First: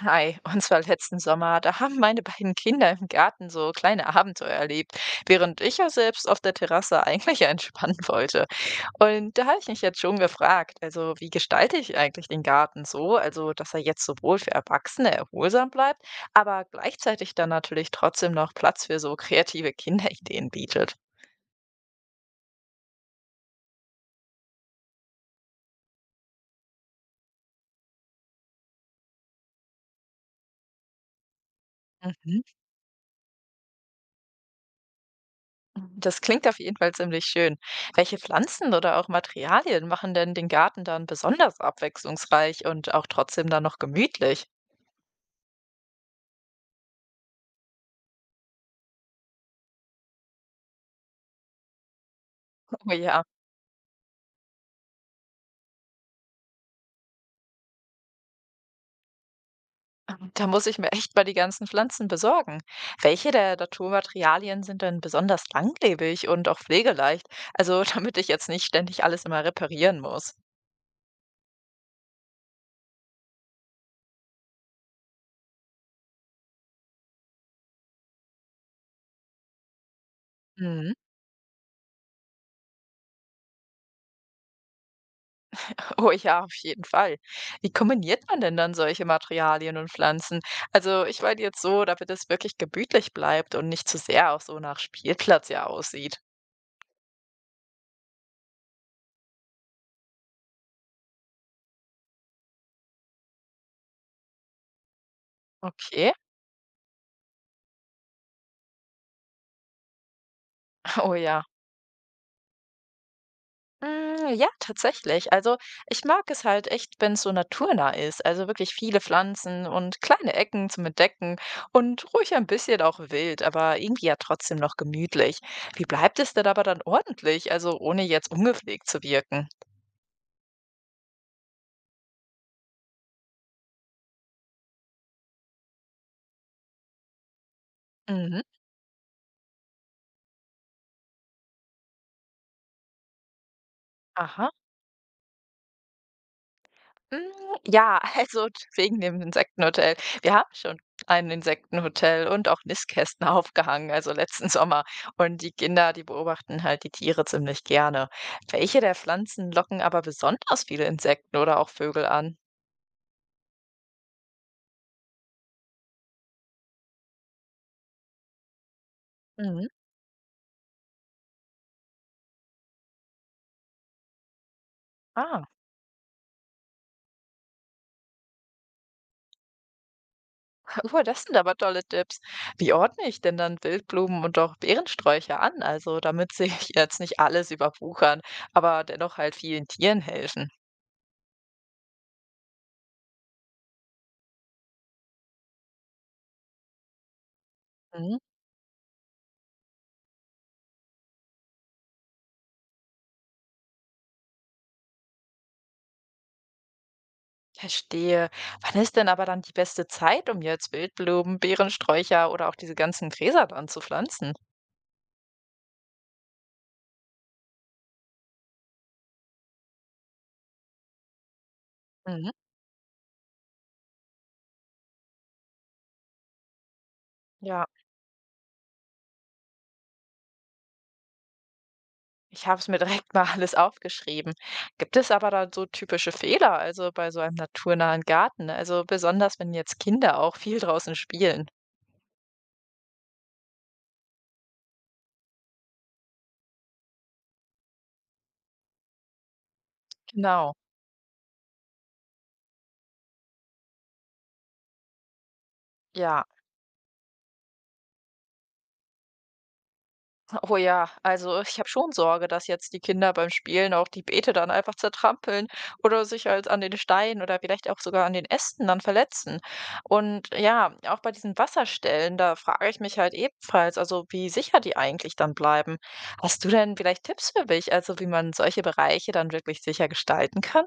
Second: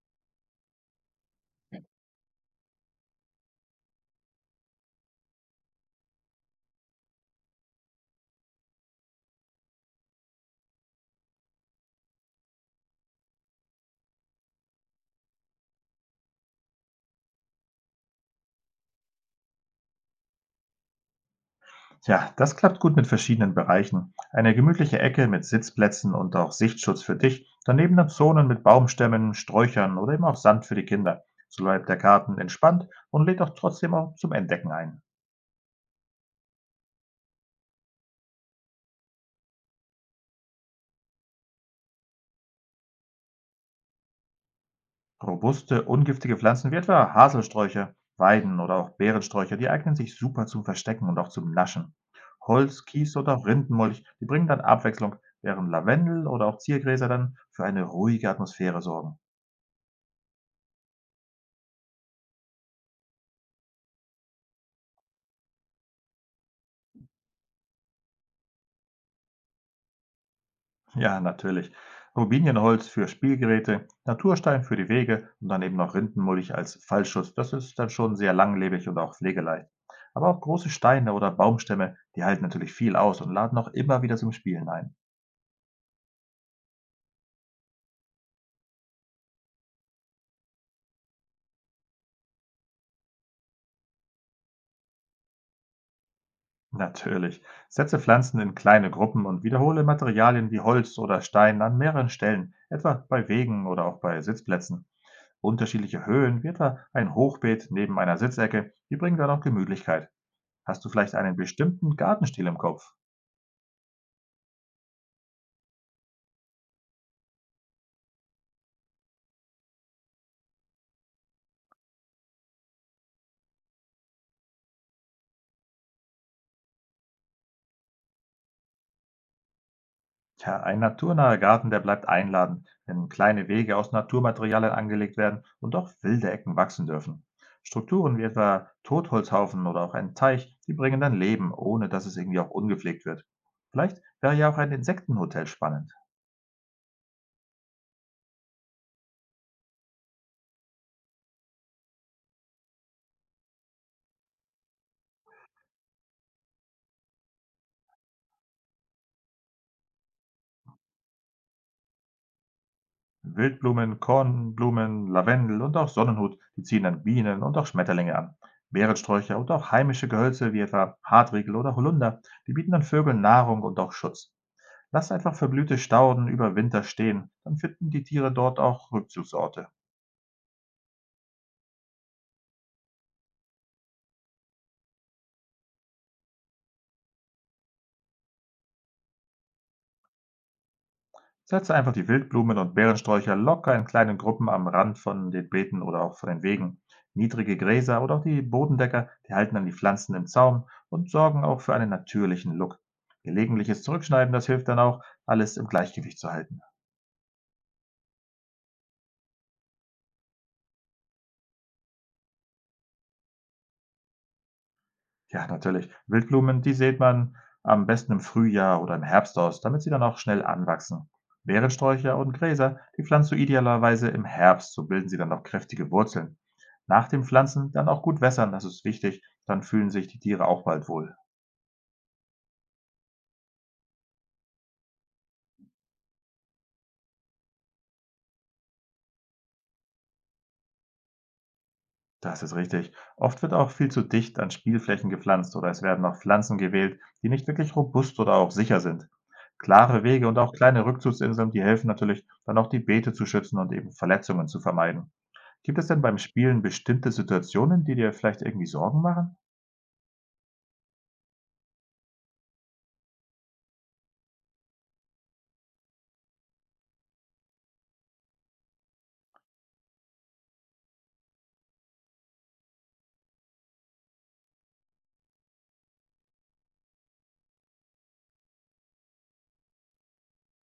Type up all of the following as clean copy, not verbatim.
Hi, und zwar letzten Sommer, da haben meine beiden Kinder im Garten so kleine Abenteuer erlebt, während ich ja selbst auf der Terrasse eigentlich ja entspannen wollte. Und da habe ich mich jetzt schon gefragt, also wie gestalte ich eigentlich den Garten so, also dass er jetzt sowohl für Erwachsene erholsam bleibt, aber gleichzeitig dann natürlich trotzdem noch Platz für so kreative Kinderideen bietet. Tja, das klappt gut mit verschiedenen Bereichen. Eine gemütliche Ecke mit Sitzplätzen und auch Sichtschutz für dich. Daneben dann Zonen mit Baumstämmen, Sträuchern oder eben auch Sand für die Kinder. So bleibt der Garten Mhm. entspannt und lädt auch trotzdem auch zum Entdecken ein. Das klingt auf jeden Fall ziemlich schön. Welche Pflanzen oder auch Materialien machen denn den Garten dann besonders abwechslungsreich und auch trotzdem dann noch gemütlich? Robuste, ungiftige Pflanzen wie etwa Haselsträucher, Weiden oder auch Beerensträucher, die eignen sich super zum Verstecken und auch zum Naschen. Holz, Oh Kies ja, oder auch Rindenmulch, die bringen dann Abwechslung, während Lavendel oder auch Ziergräser dann für eine ruhige Atmosphäre sorgen. da muss ich mir echt mal die ganzen Pflanzen besorgen. Welche der Naturmaterialien sind denn besonders langlebig und auch pflegeleicht? Also damit ich jetzt nicht ständig alles immer reparieren muss. Ja, natürlich. Rubinienholz für Spielgeräte, Naturstein für die Wege und daneben noch Rindenmulch als Fallschutz. Das ist dann schon sehr langlebig und auch pflegeleicht. Aber auch große Mhm. Steine oder Baumstämme, die halten natürlich viel aus und laden auch immer wieder zum Spielen ein. Oh ja, auf jeden Fall. Wie kombiniert man denn dann solche Materialien und Pflanzen? Also ich meine jetzt so, damit es wirklich gemütlich bleibt und nicht zu sehr auch so nach Spielplatz ja aussieht. Natürlich. Setze Pflanzen in kleine Gruppen und wiederhole Materialien wie Holz oder Stein an mehreren Stellen, etwa bei Wegen oder auch bei Sitzplätzen. Unterschiedliche Okay. Höhen wird da ein Hochbeet neben einer Sitzecke, die bringen dann auch Gemütlichkeit. Hast du vielleicht Oh einen ja. bestimmten Gartenstil im Kopf? Mm. Ja, tatsächlich. Also ich mag es halt echt, wenn es so naturnah ist. Also wirklich viele Pflanzen und kleine Ecken zum Entdecken und ruhig ein bisschen auch wild, aber irgendwie ja trotzdem noch gemütlich. Wie bleibt es denn aber dann ordentlich? Also ohne jetzt ungepflegt zu wirken. Tja, ein naturnaher Garten, der bleibt einladend, wenn kleine Wege aus Naturmaterialien angelegt werden und auch wilde Ecken wachsen dürfen. Strukturen wie Mhm. etwa Totholzhaufen oder auch ein Teich, die bringen dann Leben, ohne dass es irgendwie auch ungepflegt wird. Vielleicht wäre ja Aha. auch ein Insektenhotel spannend. Hm, ja, also wegen dem Insektenhotel. Wir haben schon ein Insektenhotel und auch Nistkästen aufgehangen, also letzten Sommer. Und die Kinder, die beobachten halt die Tiere ziemlich gerne. Welche der Pflanzen locken aber besonders viele Insekten oder auch Vögel an? Wildblumen, Kornblumen, Lavendel und auch Sonnenhut, die ziehen dann Bienen und auch Schmetterlinge an. Beerensträucher und Mhm. auch heimische Gehölze wie etwa Hartriegel oder Holunder, die bieten dann Vögeln Nahrung und auch Schutz. Lass einfach Ah, verblühte Stauden über Winter stehen, dann finden die Tiere dort auch Rückzugsorte. oh, das sind aber tolle Tipps. Wie ordne ich denn dann Wildblumen und auch Beerensträucher an? Also, damit sie jetzt nicht alles überwuchern, aber dennoch halt vielen Tieren helfen. Setze einfach die Wildblumen und Beerensträucher locker in kleinen Gruppen am Rand von den Beeten oder auch von den Wegen. Niedrige Gräser oder auch die Bodendecker, die halten dann die Pflanzen im Zaum und sorgen auch für einen natürlichen Look. Gelegentliches Zurückschneiden, das hilft dann auch, alles im Gleichgewicht zu halten. Verstehe. Wann ist denn aber dann die beste Zeit, um jetzt Wildblumen, Beerensträucher oder auch diese ganzen Gräser dann zu pflanzen? Ja, natürlich. Wildblumen, die sät man am besten im Frühjahr oder im Herbst aus, damit sie dann auch schnell anwachsen. Beerensträucher Mhm. und Gräser, die pflanzt du idealerweise im Herbst, so bilden sie dann auch kräftige Wurzeln. Nach dem Ja, Pflanzen dann auch gut wässern, das ist wichtig, dann fühlen sich die Tiere auch bald wohl. ich habe es mir direkt mal alles aufgeschrieben. Gibt es aber da so typische Fehler, also bei so einem naturnahen Garten? Also besonders, wenn jetzt Kinder auch viel draußen spielen. Das ist richtig. Oft wird auch viel zu dicht an Spielflächen gepflanzt oder es werden auch Pflanzen gewählt, die nicht wirklich robust oder auch sicher sind. Klare Wege und auch Genau. kleine Rückzugsinseln, die helfen natürlich, dann auch die Beete zu schützen und eben Verletzungen zu vermeiden. Gibt es denn beim Ja. Spielen bestimmte Situationen, die dir vielleicht irgendwie Sorgen machen? Oh ja, also ich habe schon Sorge, dass jetzt die Kinder beim Spielen auch die Beete dann einfach zertrampeln oder sich halt an den Steinen oder vielleicht auch sogar an den Ästen dann verletzen. Und ja, auch bei diesen Wasserstellen, da frage ich mich halt ebenfalls, also wie sicher die eigentlich dann bleiben. Hast du denn vielleicht Tipps für mich, also wie man solche Bereiche dann wirklich sicher gestalten kann?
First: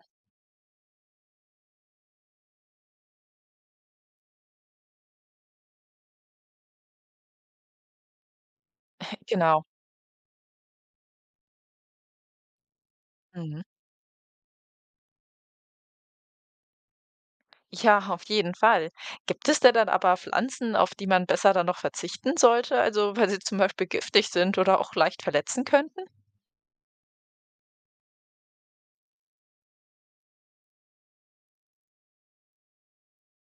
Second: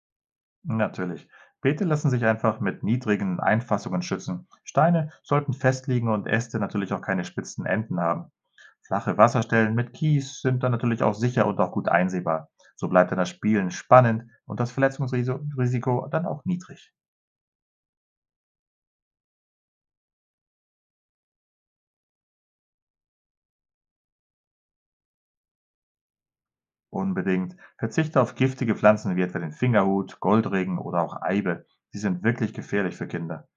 Natürlich. Beete lassen sich einfach mit niedrigen Einfassungen schützen. Steine sollten festliegen und Äste natürlich auch keine spitzen Enden haben. Flache Genau. Wasserstellen mit Kies sind dann natürlich auch sicher und auch gut einsehbar. So bleibt dann das Mhm. Spielen spannend und das Verletzungsrisiko dann auch niedrig. Ja, auf jeden Fall. Gibt es denn dann aber Pflanzen, auf die man besser dann noch verzichten sollte? Also weil sie zum Beispiel giftig sind oder auch leicht verletzen können? Unbedingt. Verzichte auf giftige Pflanzen wie etwa den Fingerhut, Goldregen oder auch Eibe. Sie sind wirklich gefährlich für Kinder.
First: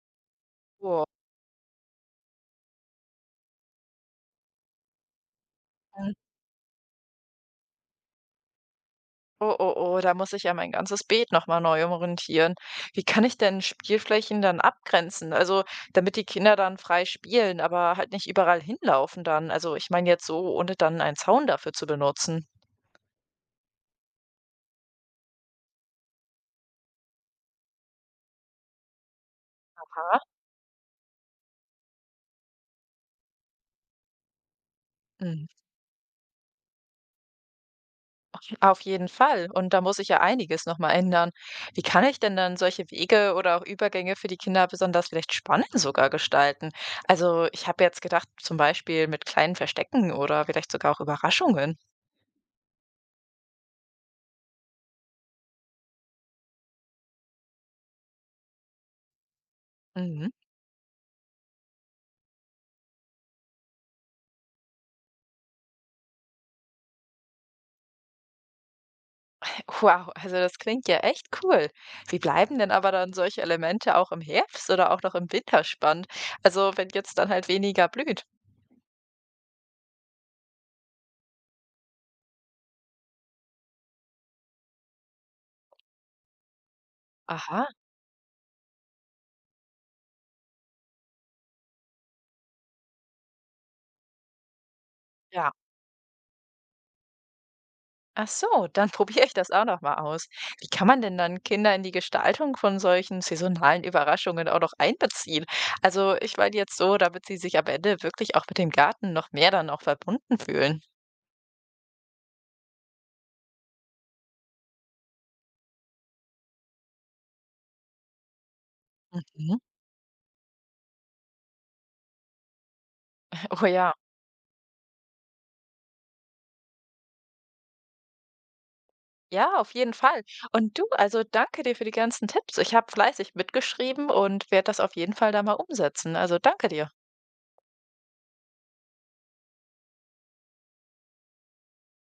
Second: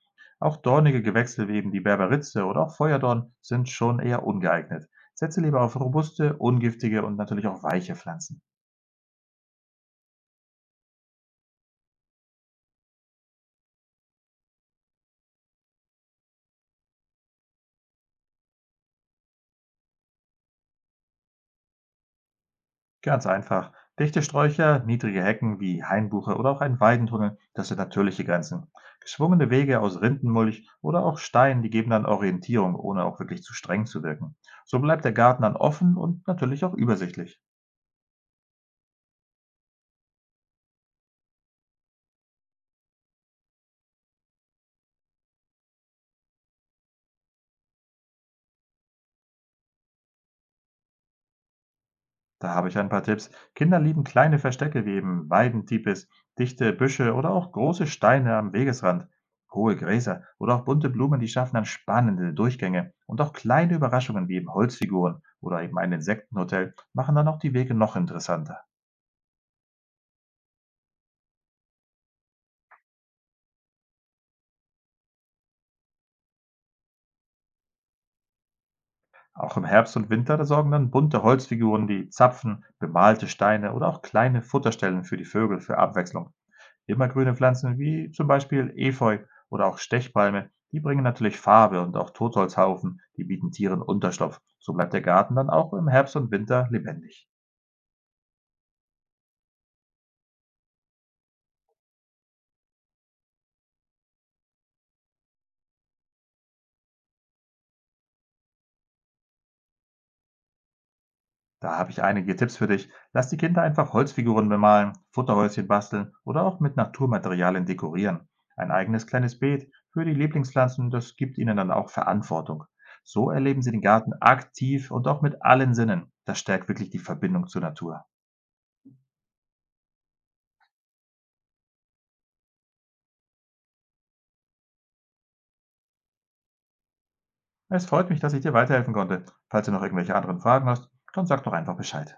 Auch dornige Oh. Gewächse wie eben die Berberitze oder auch Feuerdorn sind schon eher ungeeignet. Setze lieber auf robuste, ungiftige und natürlich auch weiche Pflanzen. Oh, oh, oh, da muss ich ja mein ganzes Beet noch mal neu umrentieren. Wie kann ich denn Spielflächen dann abgrenzen? Also, damit die Kinder dann frei spielen, aber halt nicht überall hinlaufen dann. Also, ich meine jetzt so, ohne dann einen Zaun dafür zu benutzen. Ganz einfach. Dichte Sträucher, niedrige Hecken wie Hainbuche oder auch ein Weidentunnel, das sind natürliche Grenzen. Geschwungene Wege aus Oha. Rindenmulch oder auch Stein, die geben dann Orientierung, ohne auch wirklich zu streng zu wirken. So bleibt der Garten Mhm. dann offen und natürlich auch übersichtlich. Auf jeden Fall. Und da muss ich ja einiges noch mal ändern. Wie kann ich denn dann solche Wege oder auch Übergänge für die Kinder besonders vielleicht spannend sogar gestalten? Also, ich habe jetzt gedacht, zum Beispiel mit kleinen Verstecken oder vielleicht sogar auch Überraschungen. Da habe ich ein paar Tipps. Kinder lieben kleine Verstecke wie eben Weidentipis, dichte Büsche oder auch große Steine am Wegesrand. Hohe Gräser Mhm. oder auch bunte Blumen, die schaffen dann spannende Durchgänge. Und auch kleine Überraschungen wie eben Holzfiguren oder eben ein Insektenhotel machen dann auch die Wege noch interessanter. Wow, also das klingt ja echt cool. Wie bleiben denn aber dann solche Elemente auch im Herbst oder auch noch im Winter spannend? Also wenn jetzt dann halt weniger blüht. Auch im Herbst und Winter, da sorgen dann bunte Holzfiguren wie Zapfen, bemalte Steine oder auch kleine Futterstellen für die Vögel für Abwechslung. Immergrüne Aha, Pflanzen wie zum Beispiel Efeu oder auch Stechpalme, die bringen natürlich Farbe und auch Totholzhaufen, die bieten Tieren Unterschlupf. So bleibt der Garten dann ja. auch im Herbst und Winter lebendig. Ach so, dann probiere ich das auch noch mal aus. Wie kann man denn dann Kinder in die Gestaltung von solchen saisonalen Überraschungen auch noch einbeziehen? Also ich meine jetzt so, damit sie sich am Ende wirklich auch mit dem Garten noch mehr dann auch verbunden fühlen. Da habe ich einige Tipps für dich. Lass die Kinder einfach Holzfiguren bemalen, Futterhäuschen basteln oder auch mit Naturmaterialien dekorieren. Ein eigenes kleines Mhm. Beet für die Lieblingspflanzen, das gibt ihnen dann auch Verantwortung. So erleben Oh sie den ja. Garten aktiv und auch mit allen Sinnen. Das stärkt wirklich die Verbindung zur Natur. Ja, auf jeden Fall. Und du, also danke dir für die ganzen Tipps. Ich habe fleißig mitgeschrieben und werde das auf jeden Fall da mal umsetzen. Also danke dir. Es freut mich, dass ich dir weiterhelfen konnte. Falls du noch irgendwelche anderen Fragen hast, dann sag doch einfach Bescheid.